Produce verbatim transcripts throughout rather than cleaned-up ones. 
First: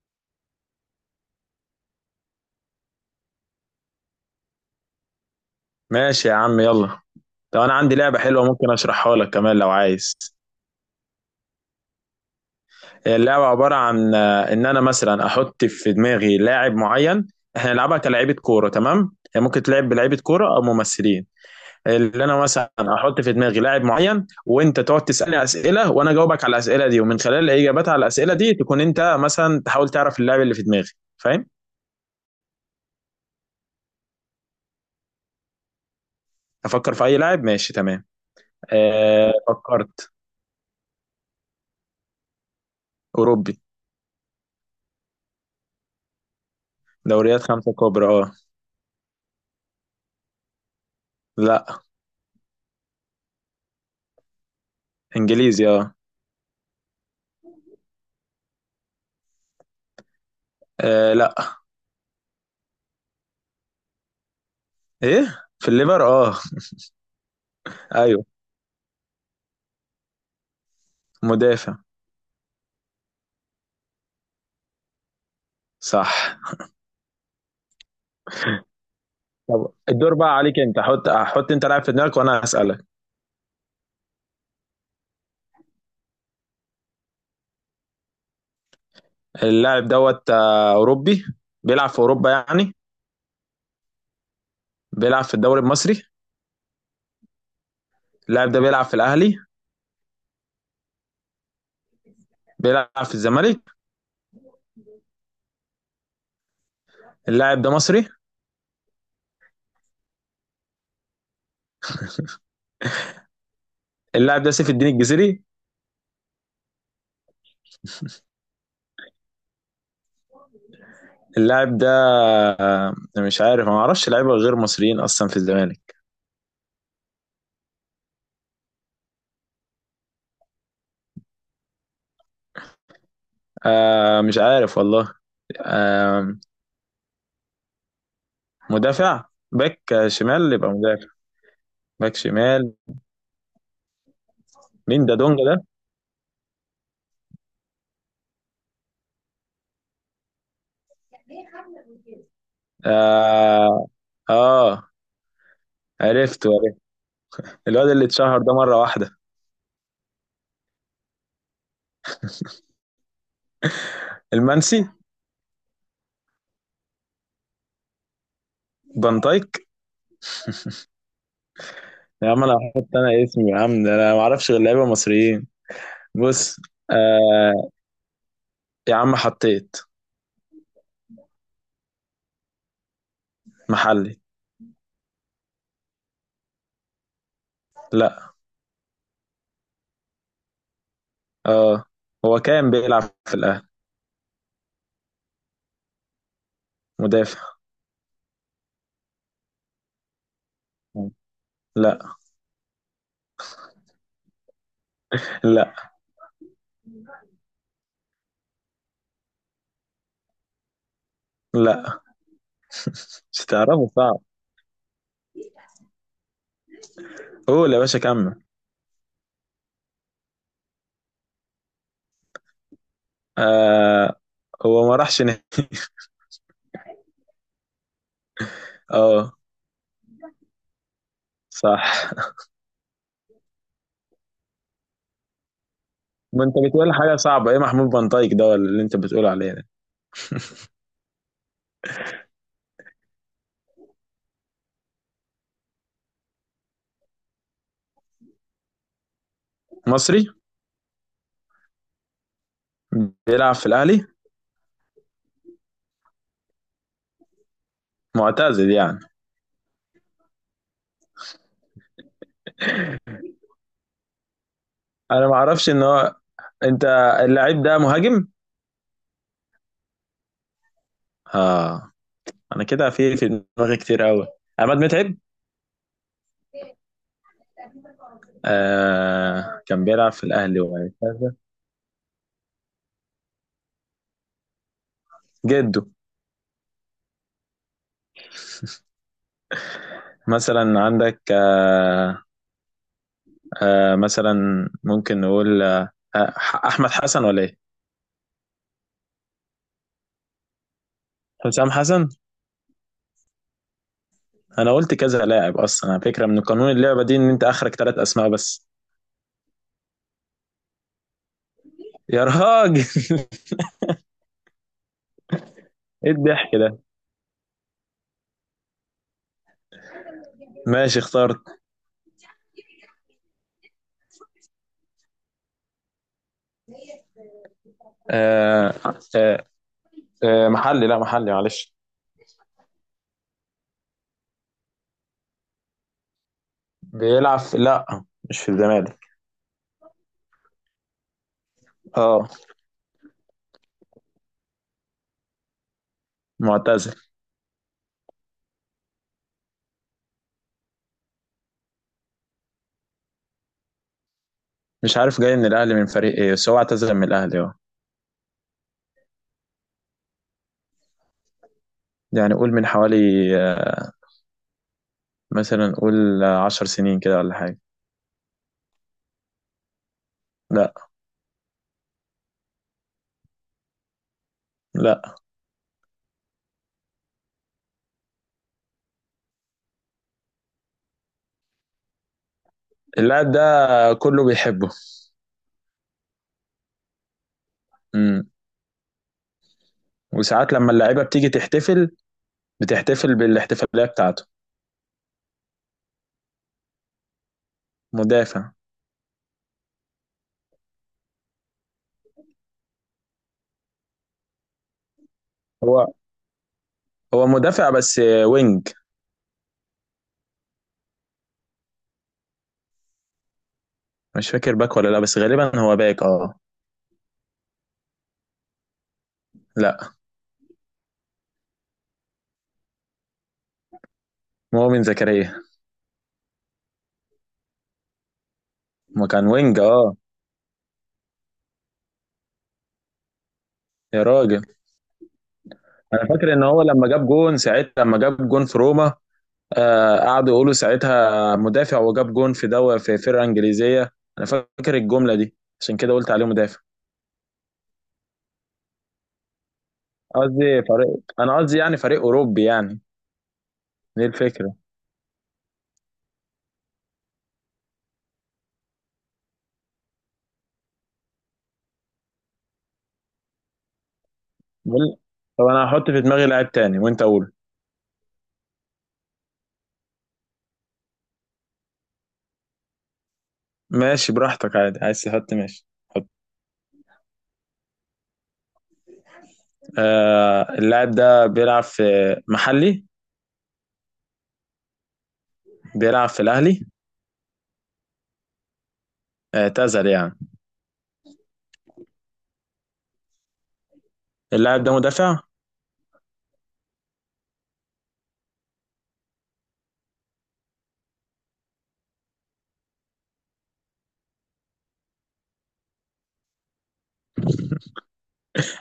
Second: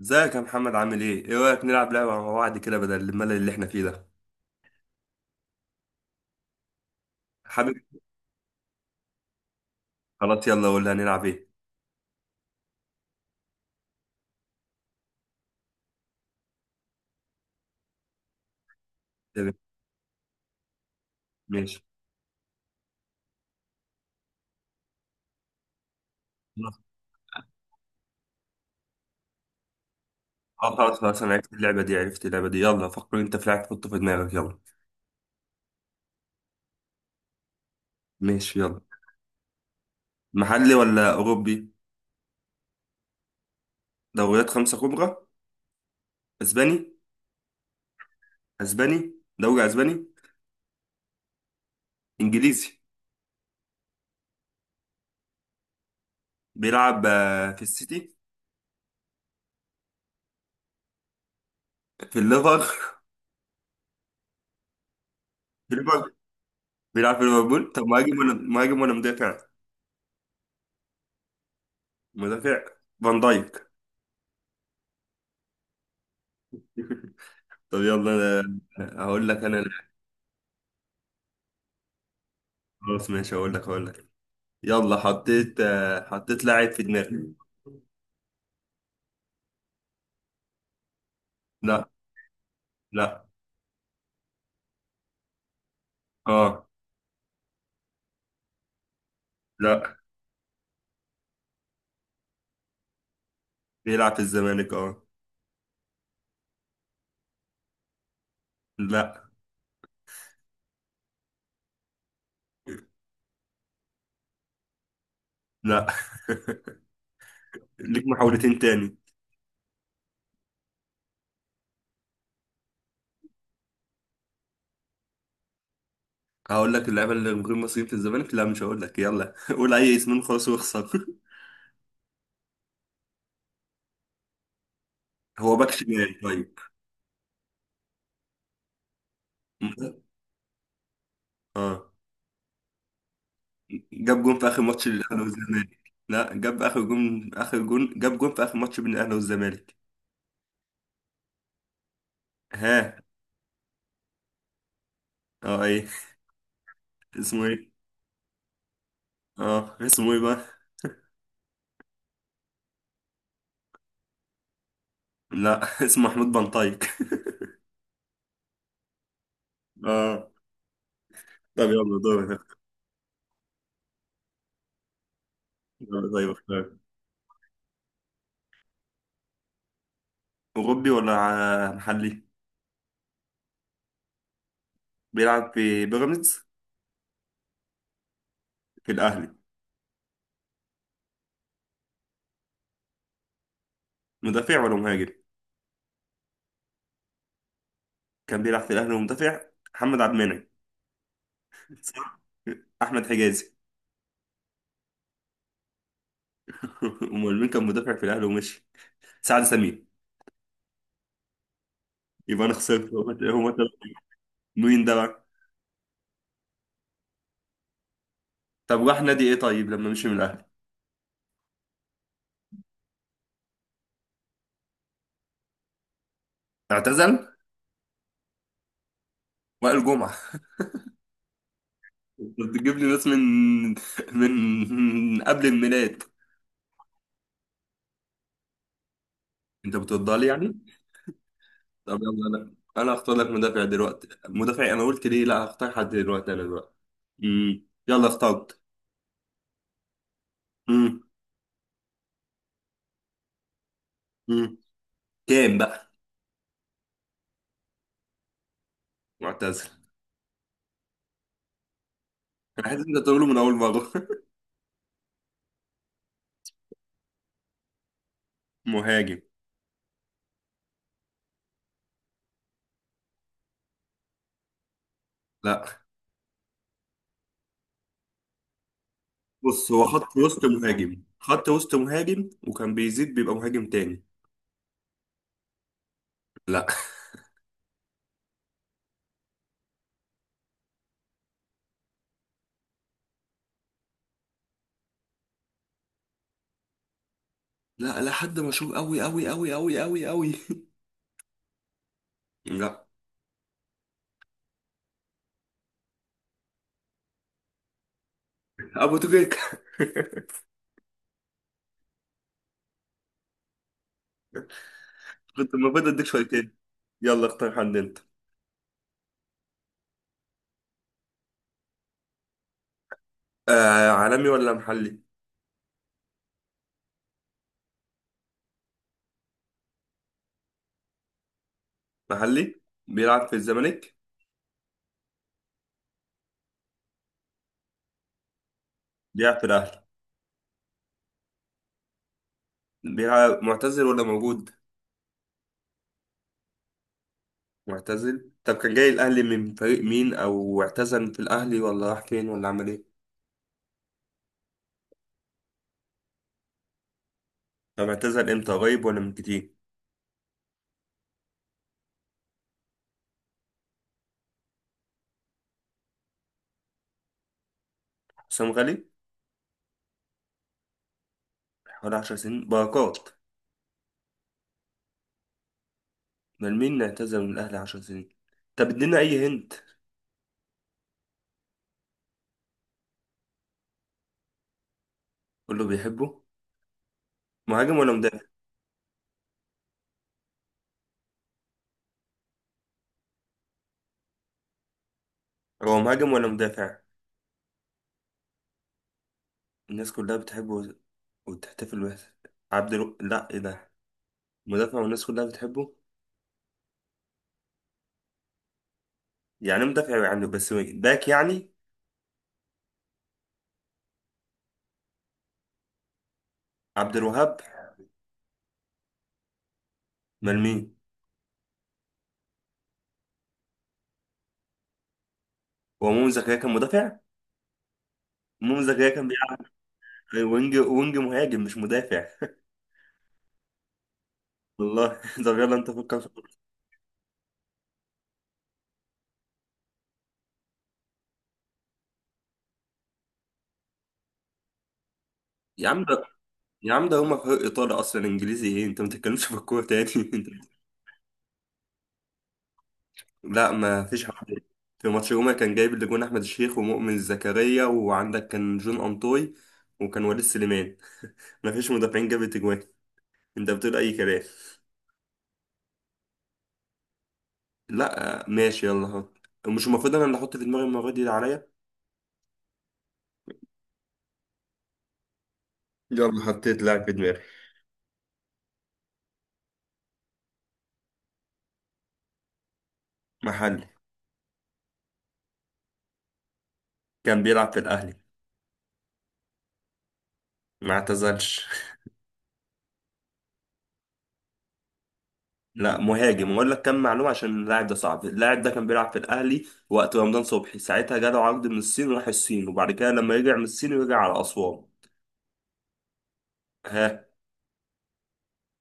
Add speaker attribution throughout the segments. Speaker 1: ازيك يا محمد، عامل ايه؟ ايه رأيك نلعب لعبة مع بعض كده بدل الملل اللي احنا فيه ده؟
Speaker 2: ماشي يا عم يلا. طب انا
Speaker 1: حابب.
Speaker 2: عندي لعبة حلوة، ممكن اشرحها لك كمان لو عايز.
Speaker 1: خلاص يلا قول لي، هنلعب ايه؟
Speaker 2: هي اللعبة عبارة عن آه، ان انا مثلا احط في دماغي لاعب معين. احنا نلعبها كلاعيبة كورة، تمام؟ هي
Speaker 1: تمام،
Speaker 2: ممكن تلعب بلاعيبة كورة او ممثلين.
Speaker 1: ماشي.
Speaker 2: اللي انا مثلا احط في دماغي لاعب معين، وانت تقعد تسألني اسئلة وانا اجاوبك على الاسئلة دي، ومن خلال الاجابات على الاسئلة دي تكون انت مثلا تحاول تعرف اللاعب اللي في
Speaker 1: اه،
Speaker 2: دماغي.
Speaker 1: خلاص خلاص، انا
Speaker 2: فاهم؟
Speaker 1: عرفت اللعبة دي، عرفت اللعبة دي. يلا فكر انت في لعبة تحطه في دماغك، يلا.
Speaker 2: افكر في اي لاعب، ماشي تمام.
Speaker 1: ماشي يلا.
Speaker 2: أه فكرت.
Speaker 1: محلي ولا اوروبي؟
Speaker 2: اوروبي.
Speaker 1: دوريات خمسة كبرى. اسباني.
Speaker 2: دوريات خمسة كبرى، اه.
Speaker 1: اسباني. دوري اسباني.
Speaker 2: لا.
Speaker 1: انجليزي.
Speaker 2: انجليزي، اه.
Speaker 1: بيلعب آه، في السيتي.
Speaker 2: آه، لا.
Speaker 1: في الليفر
Speaker 2: ايه، في
Speaker 1: في
Speaker 2: الليفر،
Speaker 1: ليفربول.
Speaker 2: اه.
Speaker 1: بيلعب في ليفربول. طب مهاجم
Speaker 2: ايوه.
Speaker 1: ولا مهاجم ولا مدافع؟
Speaker 2: مدافع.
Speaker 1: مدافع. فان دايك.
Speaker 2: صح.
Speaker 1: طب يلا أنا- هقول لك انا.
Speaker 2: طب الدور بقى عليك، انت حط حط انت لاعب في دماغك وانا هسألك.
Speaker 1: خلاص ماشي، اقول لك اقول لك. يلا حطيت آه، حطيت لاعب في دماغي.
Speaker 2: اللاعب دوت آه، اوروبي.
Speaker 1: لا.
Speaker 2: بيلعب في اوروبا يعني.
Speaker 1: لا.
Speaker 2: بيلعب في الدوري المصري.
Speaker 1: اه.
Speaker 2: اللاعب ده بيلعب في الاهلي.
Speaker 1: لا.
Speaker 2: بيلعب في الزمالك.
Speaker 1: بيلعب في الزمالك اه.
Speaker 2: اللاعب ده مصري.
Speaker 1: لا.
Speaker 2: اللاعب ده سيف الدين الجزيري.
Speaker 1: لا. ليك محاولتين تاني.
Speaker 2: اللاعب ده آه، مش عارف، ما اعرفش لعيبه غير مصريين اصلا في الزمالك.
Speaker 1: هقول لك اللعيبه اللي غير مصريين في الزمالك؟ لا مش هقول لك. يلا قول اي اسم خلاص واخسر.
Speaker 2: آه مش عارف والله.
Speaker 1: هو باك شمال
Speaker 2: آه.
Speaker 1: طيب؟
Speaker 2: مدافع. باك. شمال، يبقى مدافع.
Speaker 1: اه.
Speaker 2: باك شمال.
Speaker 1: جاب جون في اخر ماتش
Speaker 2: مين ده؟
Speaker 1: للاهلي
Speaker 2: دونجا؟
Speaker 1: والزمالك. لا، جاب اخر جون. اخر جون جاب جون في اخر ماتش بين الاهلي والزمالك. ها.
Speaker 2: آه, آه
Speaker 1: اه ايه؟
Speaker 2: عرفت عرفت.
Speaker 1: اسمه ايه؟
Speaker 2: الواد اللي اتشهر ده مرة واحدة.
Speaker 1: اه اسمه ايه بقى؟
Speaker 2: المنسي.
Speaker 1: لا اسمه محمود بنطايق.
Speaker 2: بنطايك.
Speaker 1: اه. طب يلا
Speaker 2: يا عم أنا
Speaker 1: دورك.
Speaker 2: هحط أنا اسمي يا عم ده، أنا ما أعرفش غير لعيبة مصريين.
Speaker 1: يلا طيب
Speaker 2: بص.
Speaker 1: اختار.
Speaker 2: آه. يا عم حطيت.
Speaker 1: اوروبي ولا ع- محلي؟
Speaker 2: محلي.
Speaker 1: بيلعب في بيراميدز؟
Speaker 2: لا.
Speaker 1: في الاهلي.
Speaker 2: آه. هو كان بيلعب في الأهلي.
Speaker 1: مدافع ولا مهاجم؟
Speaker 2: مدافع.
Speaker 1: كان بيلعب في الاهلي ومدافع. محمد عبد المنعم.
Speaker 2: لا.
Speaker 1: صح. احمد حجازي.
Speaker 2: لا.
Speaker 1: امال مين كان مدافع في الاهلي ومشي؟ سعد سمير.
Speaker 2: لا.
Speaker 1: يبقى انا خسرت. هو
Speaker 2: مش
Speaker 1: هو
Speaker 2: تعرفه، صعب.
Speaker 1: مين ده بقى؟
Speaker 2: قول يا باشا، كمل.
Speaker 1: طب راح نادي ايه طيب لما مشي من الاهلي؟
Speaker 2: آه. هو ما راحش نهائي.
Speaker 1: اعتزل.
Speaker 2: اه.
Speaker 1: وائل جمعة.
Speaker 2: صح.
Speaker 1: انت بتجيب لي ناس من، من من قبل الميلاد.
Speaker 2: ما انت بتقول حاجه صعبه، ايه محمود بنطايك ده ولا اللي انت بتقول عليه ده؟
Speaker 1: انت بترضى لي يعني؟ طب يلا انا انا هختار لك مدافع دلوقتي. مدافع، انا قلت ليه. لا هختار حد دلوقتي. انا دلوقتي امم يلا اخترت.
Speaker 2: مصري.
Speaker 1: امم.
Speaker 2: بيلعب في الاهلي.
Speaker 1: امم. كام بقى؟
Speaker 2: معتزل يعني.
Speaker 1: معتزل. انا حاسس انت تقوله من اول مره.
Speaker 2: انا ما اعرفش ان هو. انت. اللاعب ده مهاجم.
Speaker 1: مهاجم؟
Speaker 2: اه. انا كده في في دماغي كتير قوي. عماد متعب.
Speaker 1: لا.
Speaker 2: آه
Speaker 1: بص هو
Speaker 2: كان بيلعب
Speaker 1: خط
Speaker 2: في
Speaker 1: وسط
Speaker 2: الاهلي
Speaker 1: مهاجم.
Speaker 2: وهكذا.
Speaker 1: خط وسط مهاجم وكان بيزيد بيبقى مهاجم تاني.
Speaker 2: جده.
Speaker 1: لا.
Speaker 2: مثلا عندك آه آه مثلا. ممكن نقول آه آه، احمد حسن ولا ايه؟
Speaker 1: لا لا. حد مشهور قوي قوي قوي قوي قوي قوي.
Speaker 2: حسام حسن.
Speaker 1: لا.
Speaker 2: انا قلت كذا لاعب اصلا، على فكره من قانون اللعبه دي ان انت اخرك ثلاث اسماء بس.
Speaker 1: ابو تريكة.
Speaker 2: يا راجل.
Speaker 1: كنت المفروض اديك
Speaker 2: ايه
Speaker 1: شويتين.
Speaker 2: الضحك ده؟
Speaker 1: يلا اختار حد انت.
Speaker 2: ماشي اخترت.
Speaker 1: آه، عالمي ولا محلي؟
Speaker 2: آه آه آه محلي، لا محلي، معلش.
Speaker 1: محلي. بيلعب في الزمالك؟
Speaker 2: بيلعب في لا، مش في الزمالك.
Speaker 1: بيلعب في الاهلي.
Speaker 2: اه.
Speaker 1: بيلعب معتزل ولا موجود؟
Speaker 2: معتزل.
Speaker 1: معتزل. طب كان جاي الاهلي من فريق مين، او اعتزل في الاهلي ولا راح فين ولا عمل ايه؟
Speaker 2: مش عارف، جاي من الاهلي من فريق ايه، بس هو اعتزل من الاهلي اه.
Speaker 1: طب اعتزل امتى؟ قريب ولا من كتير؟
Speaker 2: يعني قول من حوالي آه، مثلا قول آه، عشر سنين كده ولا حاجه.
Speaker 1: حسام غالي.
Speaker 2: لا.
Speaker 1: حوالي عشر سنين. بركات.
Speaker 2: لا.
Speaker 1: من مين اعتزل من الاهلي عشرة سنين؟ طب ادينا اي هنت.
Speaker 2: اللاعب ده كله بيحبه.
Speaker 1: قول له بيحبه؟ مهاجم ولا مدافع؟
Speaker 2: امم وساعات لما اللعيبه بتيجي تحتفل، بتحتفل بالاحتفاليه بتاعته.
Speaker 1: هو مهاجم ولا مدافع؟
Speaker 2: مدافع.
Speaker 1: الناس كلها بتحبه وتحتفل به. عبد الو... لا ايه ده. مدافع والناس كلها بتحبه.
Speaker 2: هو. هو مدافع بس آه، وينج.
Speaker 1: يعني مدافع يعني، بس باك يعني.
Speaker 2: مش فاكر باك ولا لا، بس غالبا هو باك اه.
Speaker 1: عبد الوهاب.
Speaker 2: لا.
Speaker 1: امال مين؟
Speaker 2: مؤمن زكريا.
Speaker 1: هو مؤمن زكريا كان مدافع؟ مؤمن زكريا
Speaker 2: ما
Speaker 1: كان
Speaker 2: كان
Speaker 1: بيلعب
Speaker 2: وينج اه.
Speaker 1: وينج. وينج مهاجم مش مدافع.
Speaker 2: يا راجل.
Speaker 1: والله. طب يلا انت فكر في
Speaker 2: انا فاكر ان
Speaker 1: الكورة.
Speaker 2: هو لما جاب جون ساعتها، لما جاب جون في روما. آه قعدوا يقولوا ساعتها مدافع، وجاب جون في دوا في فرقه انجليزيه. انا فاكر الجمله دي،
Speaker 1: يا
Speaker 2: عشان
Speaker 1: عم
Speaker 2: كده
Speaker 1: ده
Speaker 2: قلت عليه مدافع.
Speaker 1: يا عم ده هما فريق ايطالي اصلا، انجليزي ايه؟ انت ما بتتكلمش في الكوره تاني انت.
Speaker 2: قصدي فريق انا قصدي يعني فريق اوروبي يعني.
Speaker 1: لا ما فيش
Speaker 2: دي
Speaker 1: حد.
Speaker 2: الفكره.
Speaker 1: في ماتش روما كان جايب اللي جون احمد الشيخ، ومؤمن زكريا، وعندك كان جون انطوي، وكان وليد سليمان. ما فيش مدافعين جابت اجوان. انت بتقول اي كلام.
Speaker 2: بقول. طب انا هحط في دماغي لاعب تاني وانت قول.
Speaker 1: لا ماشي يلا هات. مش المفروض انا اللي احط في دماغي المره دي اللي عليا؟
Speaker 2: ماشي براحتك عادي، عايز تحط ماشي. حط.
Speaker 1: يلا حطيت لاعب في دماغي.
Speaker 2: آه اللاعب ده بيلعب في. محلي.
Speaker 1: محلي.
Speaker 2: بيلعب في الاهلي.
Speaker 1: كان بيلعب في الاهلي.
Speaker 2: آه، اعتزل يعني.
Speaker 1: ما اعتزلش.
Speaker 2: اللاعب ده مدافع.
Speaker 1: لا، مهاجم. واقول لك كم معلومه عشان اللاعب ده صعب. اللاعب ده كان بيلعب في الاهلي وقت رمضان صبحي، ساعتها جاله عقد من الصين وراح الصين. وبعد كده لما رجع من الصين رجع على اسوان. ها.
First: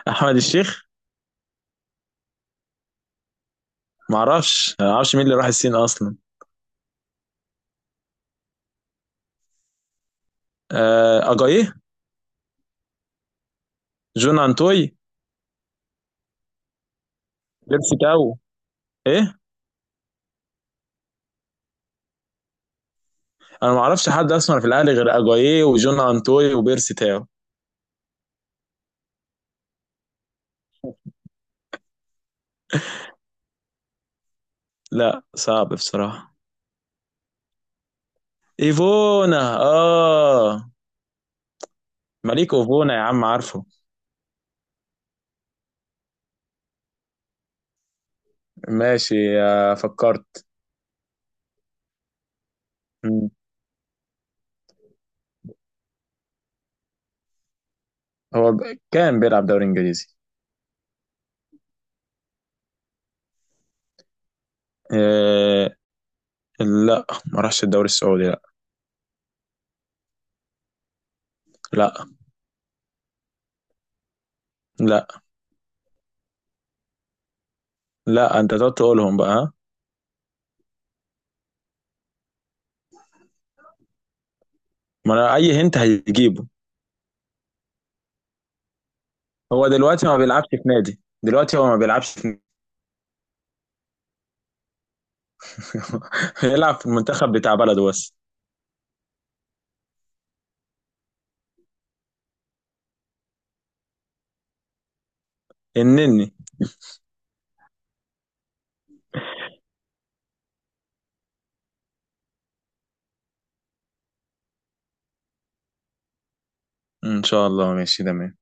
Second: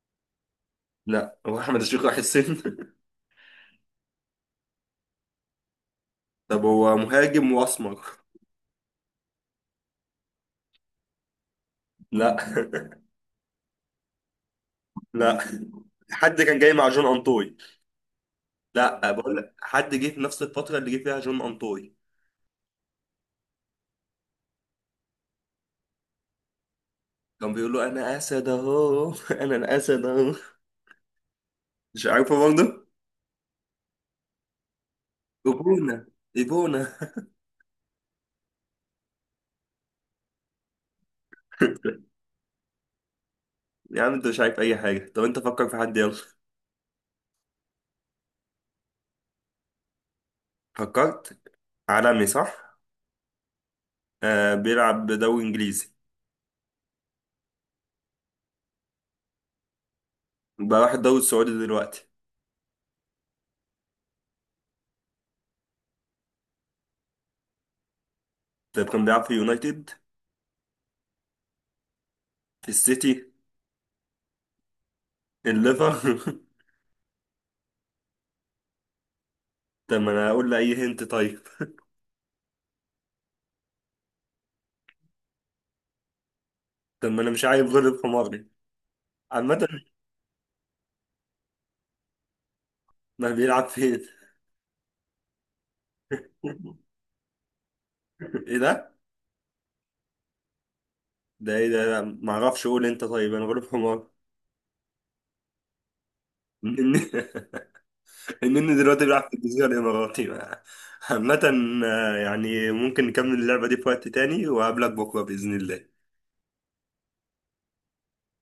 Speaker 2: احمد الشيخ.
Speaker 1: لا هو احمد الشيخ راح الصين.
Speaker 2: ما اعرفش ما اعرفش مين اللي راح الصين اصلا.
Speaker 1: طب هو مهاجم واسمر.
Speaker 2: آه، اجايه.
Speaker 1: لا.
Speaker 2: جون انتوي.
Speaker 1: لا. حد كان جاي مع جون انطوي.
Speaker 2: بيرسي تاو.
Speaker 1: لا،
Speaker 2: ايه.
Speaker 1: بقول لك حد جه في نفس الفتره اللي جه فيها جون انطوي.
Speaker 2: انا ما اعرفش حد اصلا في الاهلي غير اجايه وجون انتوي وبيرسي تاو.
Speaker 1: كان بيقول له انا اسد اهو. انا الاسد اهو. مش عارفه برضه.
Speaker 2: لا، صعب
Speaker 1: ايبونا.
Speaker 2: بصراحه.
Speaker 1: ايبونا.
Speaker 2: ايفونا اه. مليك ايفونا يا عم، عارفه.
Speaker 1: يا عم انت مش عارف اي حاجة. طب انت فكر في حد يلا.
Speaker 2: ماشي آه، فكرت.
Speaker 1: فكرت. عالمي صح؟
Speaker 2: مم.
Speaker 1: آه بيلعب دوري انجليزي.
Speaker 2: هو ب- كان بيلعب دوري انجليزي.
Speaker 1: بقى راح الدوري السعودي دلوقتي.
Speaker 2: آه، لا، ما راحش الدوري السعودي لا.
Speaker 1: طب كان بيلعب في يونايتد؟
Speaker 2: لا.
Speaker 1: في السيتي؟
Speaker 2: لا.
Speaker 1: الليفر؟
Speaker 2: لا. انت تقعد تقولهم بقى، ها.
Speaker 1: طب ما انا اقول له اي هنت طيب.
Speaker 2: ما انا اي هنت هيجيبه.
Speaker 1: طب ما انا مش عارف، غلب حماري.
Speaker 2: هو
Speaker 1: عامة.
Speaker 2: دلوقتي ما بيلعبش في نادي، دلوقتي هو ما بيلعبش في.
Speaker 1: ما بيلعب فين؟
Speaker 2: هيلعب في المنتخب بتاع بلده بس.
Speaker 1: ايه ده ده ايه ده. لا، ما اعرفش. قول انت طيب، انا غلب حمار.
Speaker 2: النني.
Speaker 1: النني. النني دلوقتي بيلعب في الجزيرة الاماراتي. عامة. آه، يعني ممكن نكمل اللعبة دي في وقت تاني وأقابلك بكرة بإذن الله.
Speaker 2: ان شاء الله ماشي تمام.